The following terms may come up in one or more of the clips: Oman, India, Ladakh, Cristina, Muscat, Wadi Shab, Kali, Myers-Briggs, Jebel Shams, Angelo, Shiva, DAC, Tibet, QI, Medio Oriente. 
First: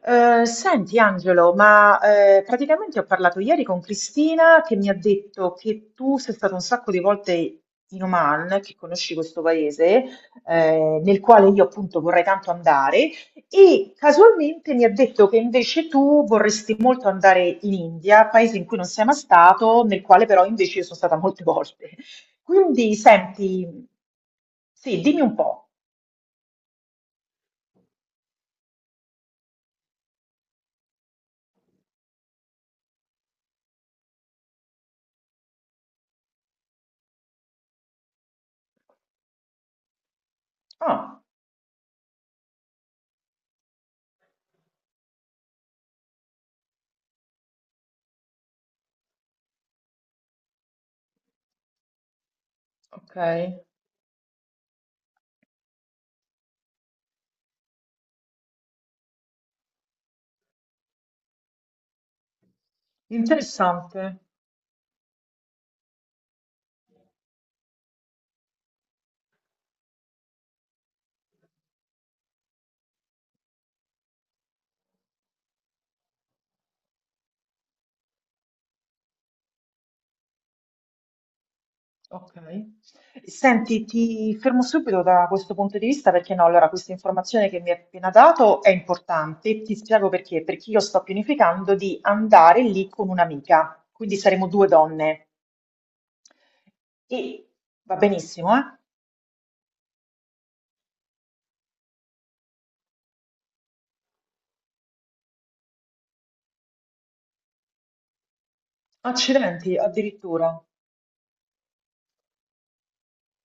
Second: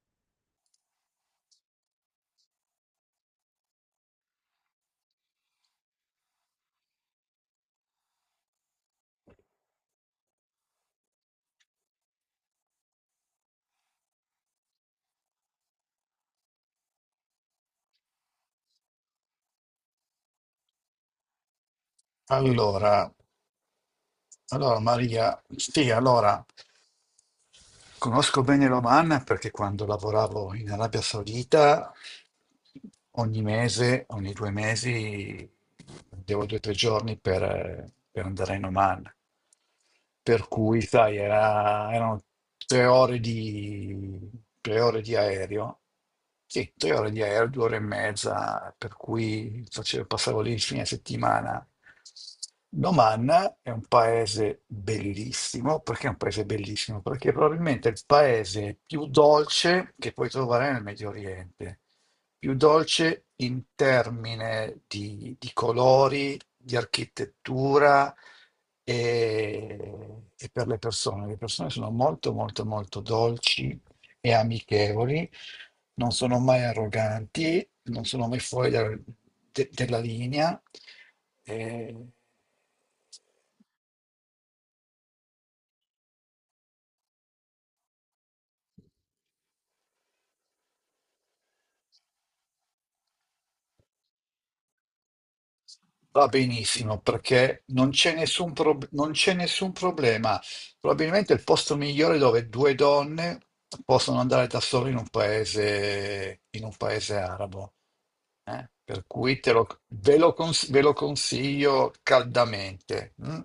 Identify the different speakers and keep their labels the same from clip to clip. Speaker 1: Senti Angelo, ma praticamente ho parlato ieri con Cristina che mi ha detto che tu sei stato un sacco di volte in Oman, che conosci questo paese, nel quale io appunto vorrei tanto andare, e casualmente mi ha detto che invece tu vorresti molto andare in India, paese in cui non sei mai stato, nel quale però invece io sono stata molte volte. Quindi
Speaker 2: Allora,
Speaker 1: senti,
Speaker 2: allora
Speaker 1: sì, dimmi un
Speaker 2: Maria,
Speaker 1: po'.
Speaker 2: sì, allora conosco bene l'Oman perché quando lavoravo in Arabia Saudita ogni mese, ogni due mesi, devo 2 o 3 giorni per andare in Oman. Per cui, sai,
Speaker 1: Ah,
Speaker 2: erano tre ore di, tre ore di aereo. Sì, 3 ore di aereo, 2 ore e mezza, per cui facevo, passavo lì il fine settimana.
Speaker 1: ok,
Speaker 2: L'Oman è un paese bellissimo. Perché è un paese bellissimo? Perché è probabilmente il paese più dolce che puoi trovare nel Medio Oriente, più dolce in
Speaker 1: interessante.
Speaker 2: termini di colori, di architettura e per le persone. Le persone sono molto, molto, molto dolci e amichevoli, non sono mai arroganti, non sono mai fuori della linea. eh,
Speaker 1: Ok. Senti, ti fermo subito da questo punto di vista perché no, allora questa informazione che mi hai appena dato è importante e ti spiego perché, perché io sto pianificando di andare lì con un'amica, quindi saremo due donne
Speaker 2: Va benissimo
Speaker 1: e
Speaker 2: perché non
Speaker 1: va
Speaker 2: c'è nessun,
Speaker 1: benissimo, eh?
Speaker 2: prob- non c'è nessun problema. Probabilmente è il posto migliore dove due donne possono andare da sole in un paese arabo. Per cui te
Speaker 1: Accidenti,
Speaker 2: lo- ve lo,
Speaker 1: addirittura.
Speaker 2: cons- ve lo consiglio caldamente. Mm.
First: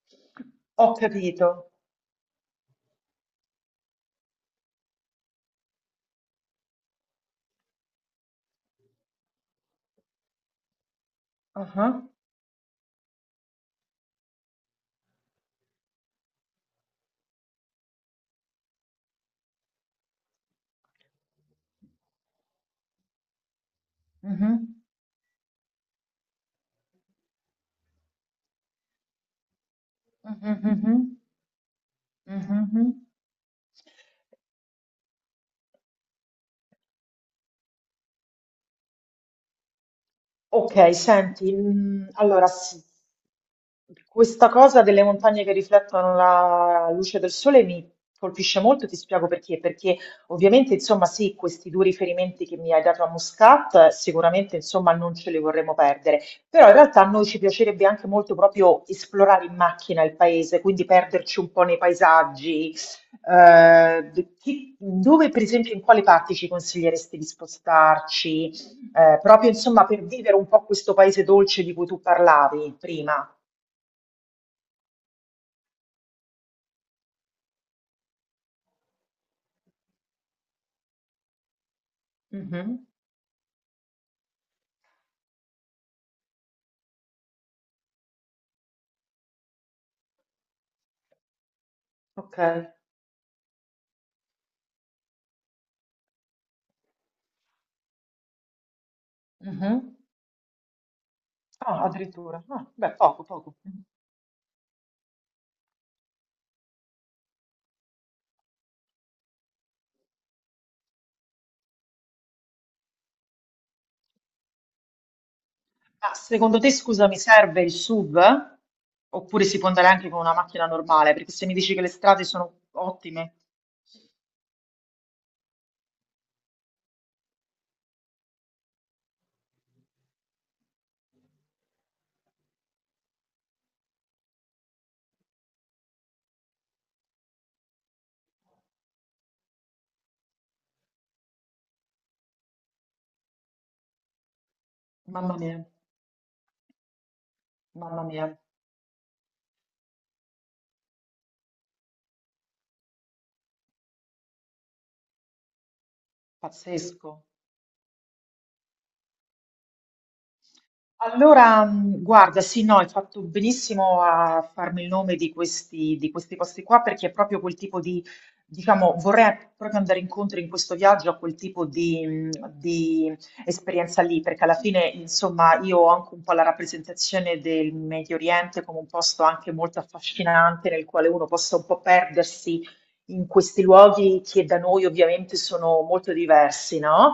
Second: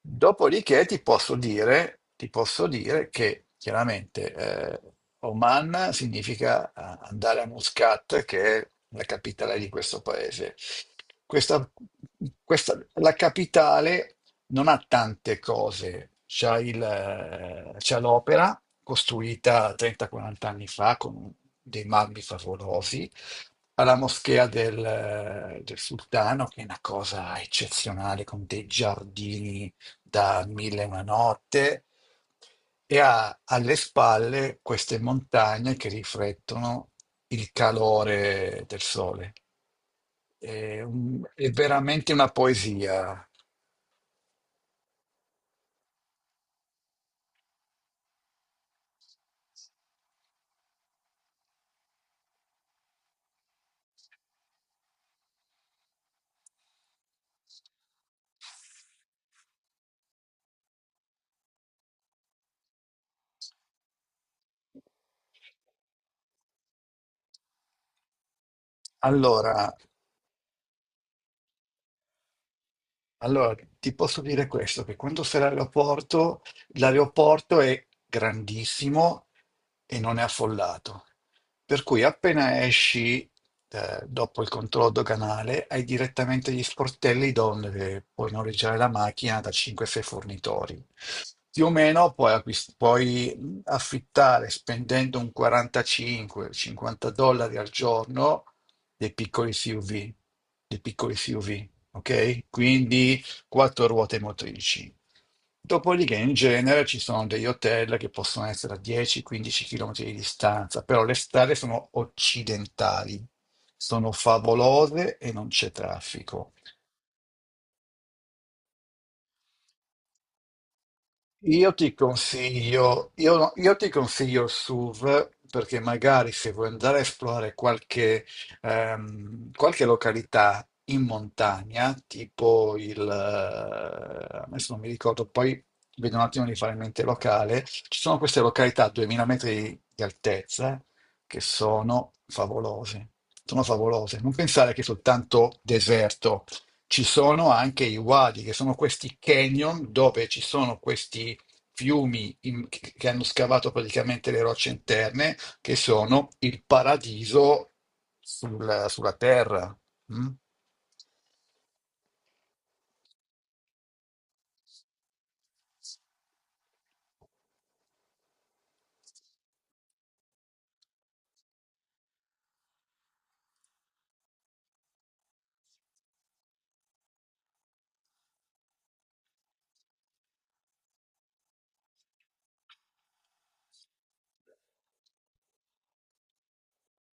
Speaker 2: Dopodiché
Speaker 1: Ho
Speaker 2: ti posso
Speaker 1: capito.
Speaker 2: dire, ti posso dire che chiaramente Oman significa andare a Muscat, che è la capitale di questo paese. Questa,
Speaker 1: Ah,
Speaker 2: la capitale non ha tante cose. C'ha l'opera costruita 30-40 anni fa con dei marmi favolosi alla moschea
Speaker 1: mhm,
Speaker 2: del sultano, che è una cosa eccezionale, con dei giardini da
Speaker 1: mhm,
Speaker 2: mille e una
Speaker 1: mhm,
Speaker 2: notte,
Speaker 1: mhm, mhm.
Speaker 2: e
Speaker 1: Mhm.
Speaker 2: ha alle spalle queste montagne che riflettono il calore del sole. È,
Speaker 1: Ok,
Speaker 2: un- è
Speaker 1: senti, mm,
Speaker 2: veramente una
Speaker 1: allora sì,
Speaker 2: poesia.
Speaker 1: questa cosa delle montagne che riflettono la luce del sole mi colpisce molto e ti spiego perché, perché ovviamente insomma sì, questi due riferimenti che mi hai dato a Muscat sicuramente insomma non ce li vorremmo perdere, però in realtà a noi ci piacerebbe anche molto proprio esplorare in macchina il paese, quindi perderci un po' nei paesaggi, chi- dove per esempio in quali parti ci consiglieresti di spostarci? Proprio
Speaker 2: Allora,
Speaker 1: insomma per vivere un po' questo paese dolce di cui tu parlavi prima.
Speaker 2: Allora, ti posso dire questo, che quando sei all'aeroporto, l'aeroporto è grandissimo e non è affollato. Per cui appena
Speaker 1: Mhm.
Speaker 2: esci, dopo il controllo doganale, hai direttamente gli sportelli dove puoi noleggiare la macchina da 5-6 fornitori. Più o meno
Speaker 1: Ok.
Speaker 2: puoi affittare spendendo un 45-50 dollari al giorno dei piccoli
Speaker 1: Mhm.
Speaker 2: SUV, dei piccoli SUV,
Speaker 1: Ah, addirittura.
Speaker 2: ok?
Speaker 1: Ah, beh,
Speaker 2: Quindi
Speaker 1: poco, poco.
Speaker 2: quattro ruote motrici. Dopodiché in genere ci sono degli hotel che possono essere a 10-15 km di distanza, però le strade sono occidentali, sono favolose e non c'è
Speaker 1: Ma
Speaker 2: traffico.
Speaker 1: secondo te, scusa, mi serve il SUV? Oppure si può andare anche con una macchina normale? Perché se mi
Speaker 2: Io
Speaker 1: dici che le
Speaker 2: ti
Speaker 1: strade sono
Speaker 2: consiglio,
Speaker 1: ottime,
Speaker 2: io, no- io ti consiglio il SUV perché magari se vuoi andare a esplorare qualche località in montagna, tipo adesso non mi ricordo, poi vedo un attimo di fare in mente il locale. Ci sono queste località a 2000 metri di altezza che sono favolose, sono favolose. Non pensare che è
Speaker 1: mamma
Speaker 2: soltanto
Speaker 1: mia,
Speaker 2: deserto. Ci sono anche i
Speaker 1: mamma mia,
Speaker 2: wadi, che sono questi canyon dove ci sono questi fiumi che hanno scavato praticamente le rocce interne, che sono il
Speaker 1: pazzesco.
Speaker 2: paradiso sulla terra. Mm?
Speaker 1: Allora, guarda, sì, no, hai fatto benissimo a farmi il nome di questi posti qua perché è proprio quel tipo di, diciamo, vorrei proprio andare incontro in questo viaggio a quel tipo di esperienza lì, perché alla fine, insomma, io ho anche un po' la rappresentazione del Medio Oriente come un posto anche molto affascinante nel quale uno possa un po' perdersi in questi luoghi che da noi ovviamente sono molto diversi, no?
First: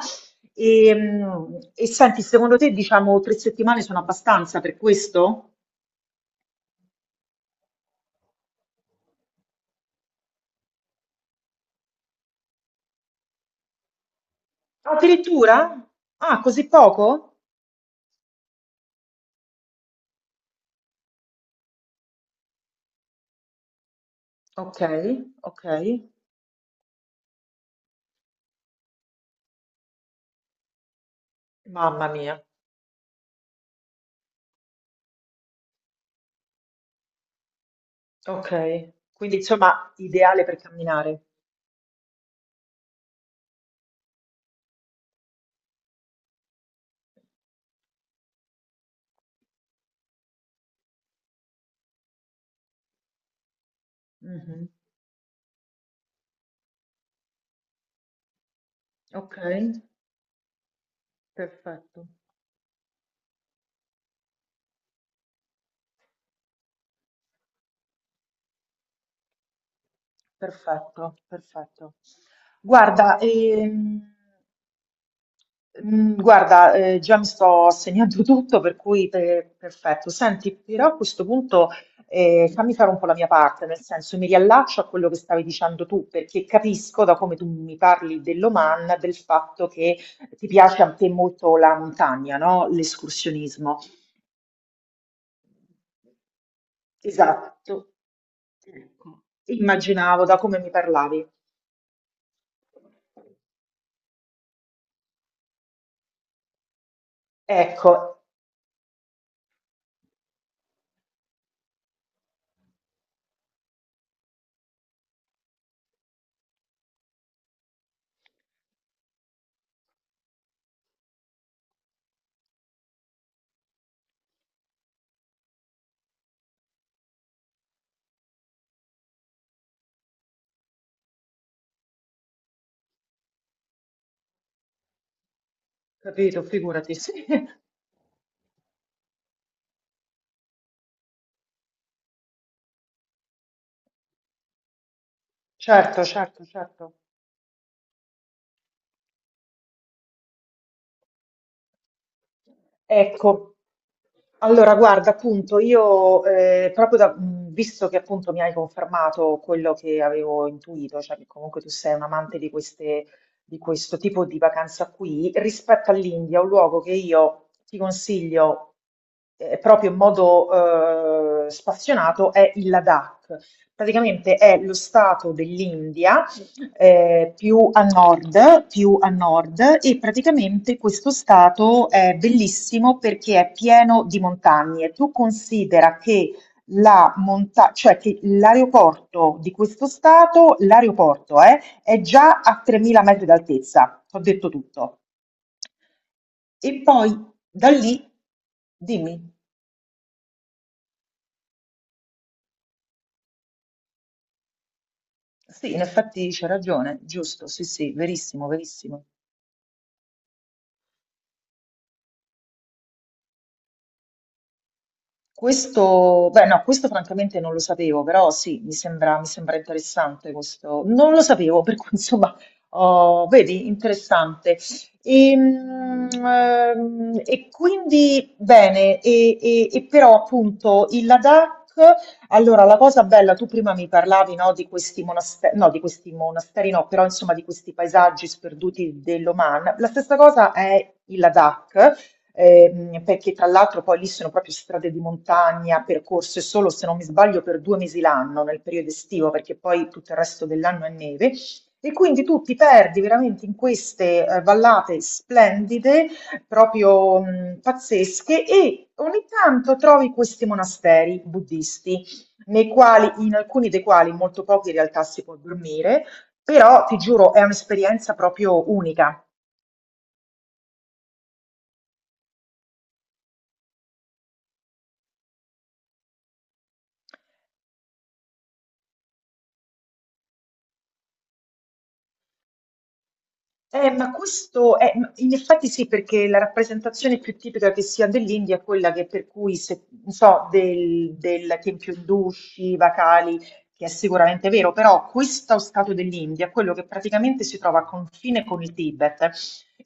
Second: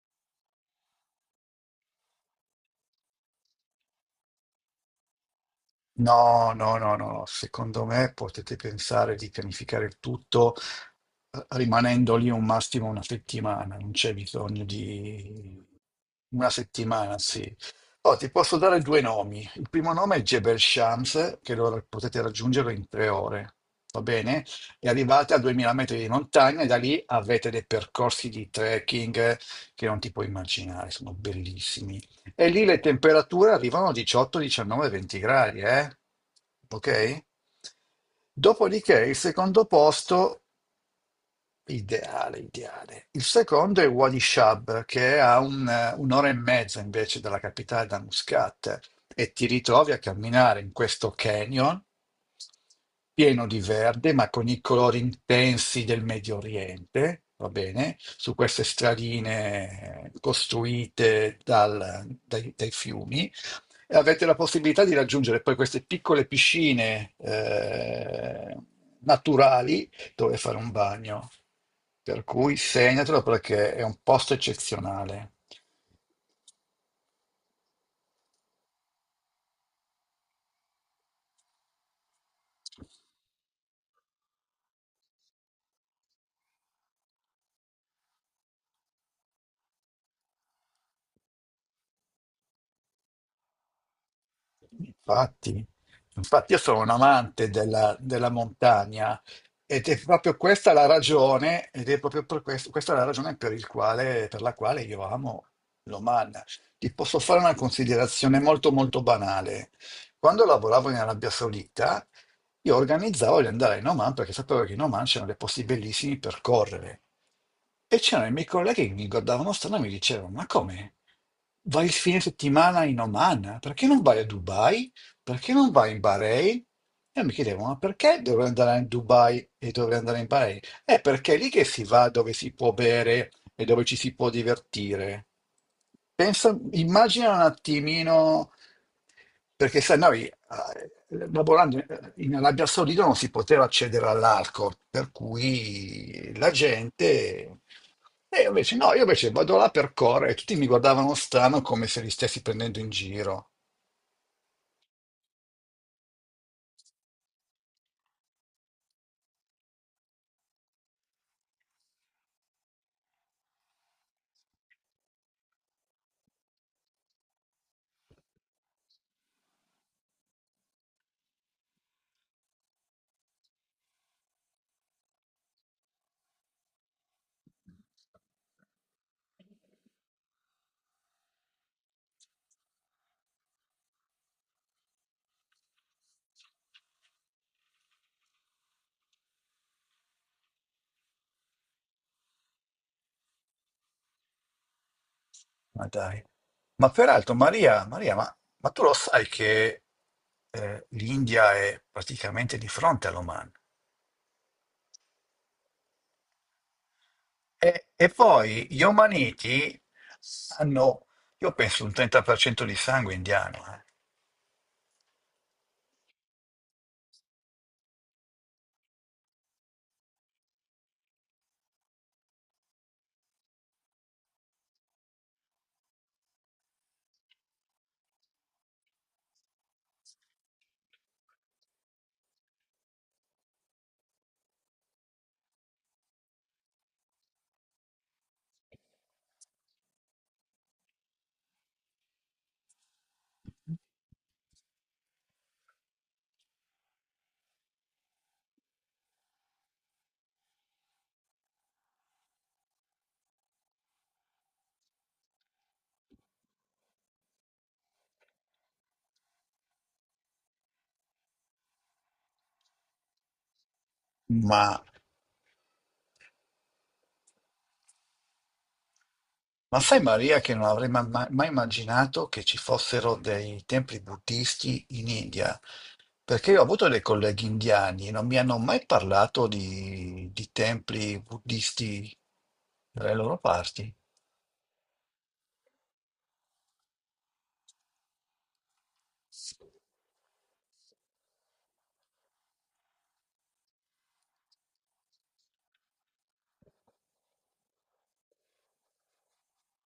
Speaker 1: E, mm, e senti, secondo te, diciamo, 3 settimane sono abbastanza per questo?
Speaker 2: No, no, no, no, no. Secondo me potete pensare di pianificare il tutto rimanendo lì un massimo una settimana, non c'è bisogno di
Speaker 1: Addirittura? Ah,
Speaker 2: una
Speaker 1: così
Speaker 2: settimana,
Speaker 1: poco?
Speaker 2: sì. Oh, ti posso dare due nomi. Il primo nome è Jebel Shams, che potete raggiungere in 3 ore, va bene?
Speaker 1: Ok,
Speaker 2: E arrivate a
Speaker 1: ok.
Speaker 2: 2000 metri di montagna e da lì avete dei percorsi di trekking che non ti puoi immaginare, sono bellissimi.
Speaker 1: Mamma mia.
Speaker 2: E lì le temperature arrivano a 18, 19, 20 gradi, eh? Ok?
Speaker 1: Ok.
Speaker 2: Dopodiché il
Speaker 1: Quindi,
Speaker 2: secondo
Speaker 1: insomma,
Speaker 2: posto
Speaker 1: ideale per camminare.
Speaker 2: Ideale, ideale. Il secondo è Wadi Shab, che è a un'ora e mezza invece dalla capitale, da Muscat, e ti ritrovi a camminare in questo canyon pieno di verde, ma con i
Speaker 1: Mhm.
Speaker 2: colori intensi del Medio Oriente, va bene? Su queste
Speaker 1: Ok,
Speaker 2: stradine costruite dal-
Speaker 1: perfetto,
Speaker 2: dai, dai fiumi. E avete la possibilità di raggiungere poi queste piccole piscine naturali dove fare un
Speaker 1: perfetto,
Speaker 2: bagno.
Speaker 1: perfetto.
Speaker 2: Per cui
Speaker 1: Guarda,
Speaker 2: segnatelo perché è un posto eccezionale.
Speaker 1: mhmm, guarda, già mi sto segnando tutto per cui pe perfetto. Senti, però a questo punto, fammi fare un po' la mia parte, nel senso mi riallaccio a quello che stavi dicendo tu, perché capisco da come tu mi parli dell'Oman, del fatto che ti piace a te molto la montagna, no, l'escursionismo.
Speaker 2: Infatti, infatti, io sono un amante
Speaker 1: Esatto.
Speaker 2: della montagna
Speaker 1: Ecco,
Speaker 2: ed è
Speaker 1: immaginavo
Speaker 2: proprio
Speaker 1: da come mi
Speaker 2: questa la
Speaker 1: parlavi.
Speaker 2: ragione, ed è proprio per questo, questa è la ragione per il quale, per la quale io amo l'Oman. Ti posso fare una
Speaker 1: Ecco,
Speaker 2: considerazione molto molto banale. Quando lavoravo in Arabia Saudita, io organizzavo di andare in Oman perché sapevo che in Oman c'erano dei posti bellissimi per correre. E c'erano i miei colleghi che mi guardavano strano e mi dicevano: Ma come? Vai il fine settimana in Oman? Perché non vai a Dubai? Perché non vai in Bahrain? E mi chiedevo: Ma perché dovrei andare in Dubai e dovrei andare in Bahrain? È perché è lì che si va dove si può bere e dove ci si può divertire.
Speaker 1: capito,
Speaker 2: Pensa,
Speaker 1: figurati, sì.
Speaker 2: immagina un attimino perché sai, noi lavorando in Arabia Saudita non si poteva accedere all'arco, per
Speaker 1: Certo,
Speaker 2: cui
Speaker 1: certo,
Speaker 2: la
Speaker 1: certo.
Speaker 2: gente... E io invece no, io invece vado là per correre e tutti mi guardavano strano come se li stessi prendendo in giro.
Speaker 1: Ecco, allora guarda, appunto, io proprio da, visto che appunto mi hai confermato quello che avevo intuito, cioè che comunque tu sei un amante di queste, di questo tipo di vacanza qui, rispetto all'India, un luogo che io ti consiglio proprio in modo spassionato è il Ladakh. Praticamente è lo stato dell'India più a nord e praticamente questo stato è bellissimo perché è pieno di montagne. Tu considera che cioè che l'aeroporto di questo stato, l'aeroporto è già a 3000 metri d'altezza, ho detto tutto.
Speaker 2: Ma dai.
Speaker 1: E
Speaker 2: Ma
Speaker 1: poi
Speaker 2: peraltro,
Speaker 1: da
Speaker 2: Maria,
Speaker 1: lì,
Speaker 2: Maria, ma, ma tu lo
Speaker 1: dimmi,
Speaker 2: sai che l'India è praticamente di fronte all'Oman?
Speaker 1: sì, in effetti c'è ragione, giusto, sì,
Speaker 2: E,
Speaker 1: sì,
Speaker 2: e
Speaker 1: verissimo,
Speaker 2: poi gli
Speaker 1: verissimo.
Speaker 2: omaniti hanno, io penso, un 30% di sangue indiano, eh.
Speaker 1: Questo, beh, no, questo francamente non lo sapevo, però sì, mi sembra interessante questo. Non lo sapevo, per cui insomma, oh, vedi, interessante. E, mm, e quindi, bene, e però appunto il Ladakh, allora la cosa bella, tu prima mi parlavi, no, di questi monasteri, no, di questi monasteri no, però insomma di questi paesaggi sperduti dell'Oman. La stessa cosa è il Ladakh perché tra l'altro poi lì sono proprio strade di montagna, percorse solo se non mi sbaglio per 2 mesi l'anno nel periodo estivo, perché poi tutto il resto dell'anno è neve. E quindi tu ti perdi veramente in queste vallate splendide, proprio pazzesche, e ogni tanto trovi questi monasteri buddisti, nei quali, in alcuni dei quali, molto
Speaker 2: Ma
Speaker 1: pochi in realtà si può dormire, però ti giuro, è un'esperienza proprio unica.
Speaker 2: Ma sai, Maria, che non avrei mai immaginato che ci fossero dei templi buddisti in India, perché io ho avuto dei colleghi indiani e non mi hanno mai parlato di templi buddisti dalle loro parti.
Speaker 1: Ma questo è, ma in effetti sì, perché la rappresentazione più tipica che si ha dell'India è quella che per cui, se, non so, del tempio indù, Shiva, Kali, che è sicuramente vero, però questo stato dell'India è quello che praticamente si trova a confine con il Tibet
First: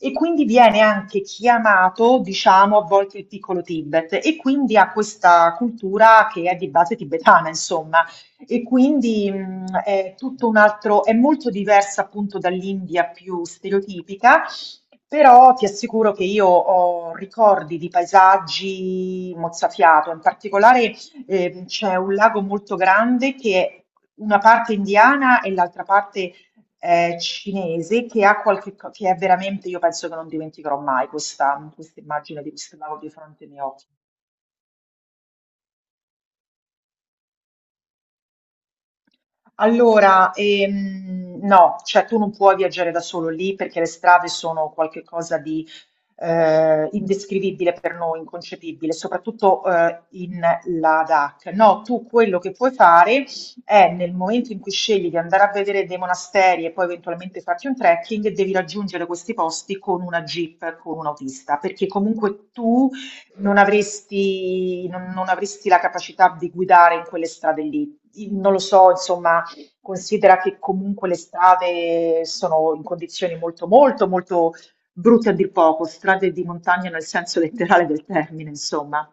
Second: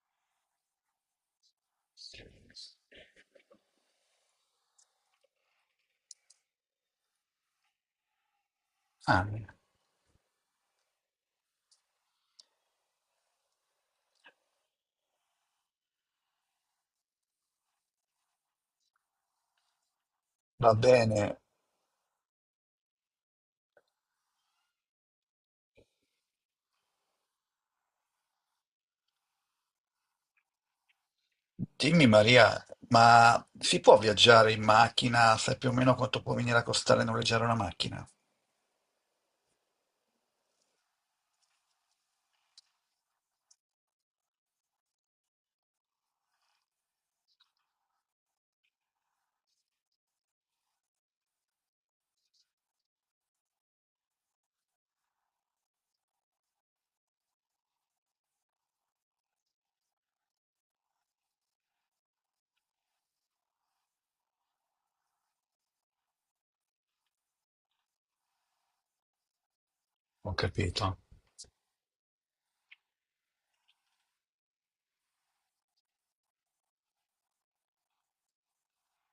Speaker 1: e quindi viene anche chiamato, diciamo, a volte il piccolo Tibet e quindi ha questa cultura che è di base tibetana, insomma. E
Speaker 2: Ah,
Speaker 1: quindi è tutto un altro, è molto diversa appunto dall'India più stereotipica, però ti assicuro che io ho ricordi di paesaggi mozzafiato, in
Speaker 2: va
Speaker 1: particolare
Speaker 2: bene,
Speaker 1: c'è un lago molto grande che è una parte indiana e l'altra parte cinese che ha che è veramente, io penso che non dimenticherò mai questa, questa
Speaker 2: dimmi
Speaker 1: immagine di
Speaker 2: Maria,
Speaker 1: questo lago di fronte
Speaker 2: ma
Speaker 1: ai miei
Speaker 2: si
Speaker 1: occhi.
Speaker 2: può viaggiare in macchina? Sai più o meno quanto può venire a costare noleggiare una macchina?
Speaker 1: Allora, no, cioè tu non puoi viaggiare da solo lì perché le strade sono qualcosa di indescrivibile per noi, inconcepibile, soprattutto in la DAC. No, tu quello che puoi fare è nel momento in cui scegli di andare a vedere dei monasteri e poi eventualmente farti un trekking, devi raggiungere questi posti con una jeep, con un autista, perché comunque tu non avresti, non, non avresti la capacità di guidare in quelle strade lì. Non lo so, insomma.
Speaker 2: Ho
Speaker 1: Considera che
Speaker 2: capito.
Speaker 1: comunque le strade sono in condizioni molto, molto, molto brutte a dir poco, strade di montagna nel senso letterale del termine, insomma.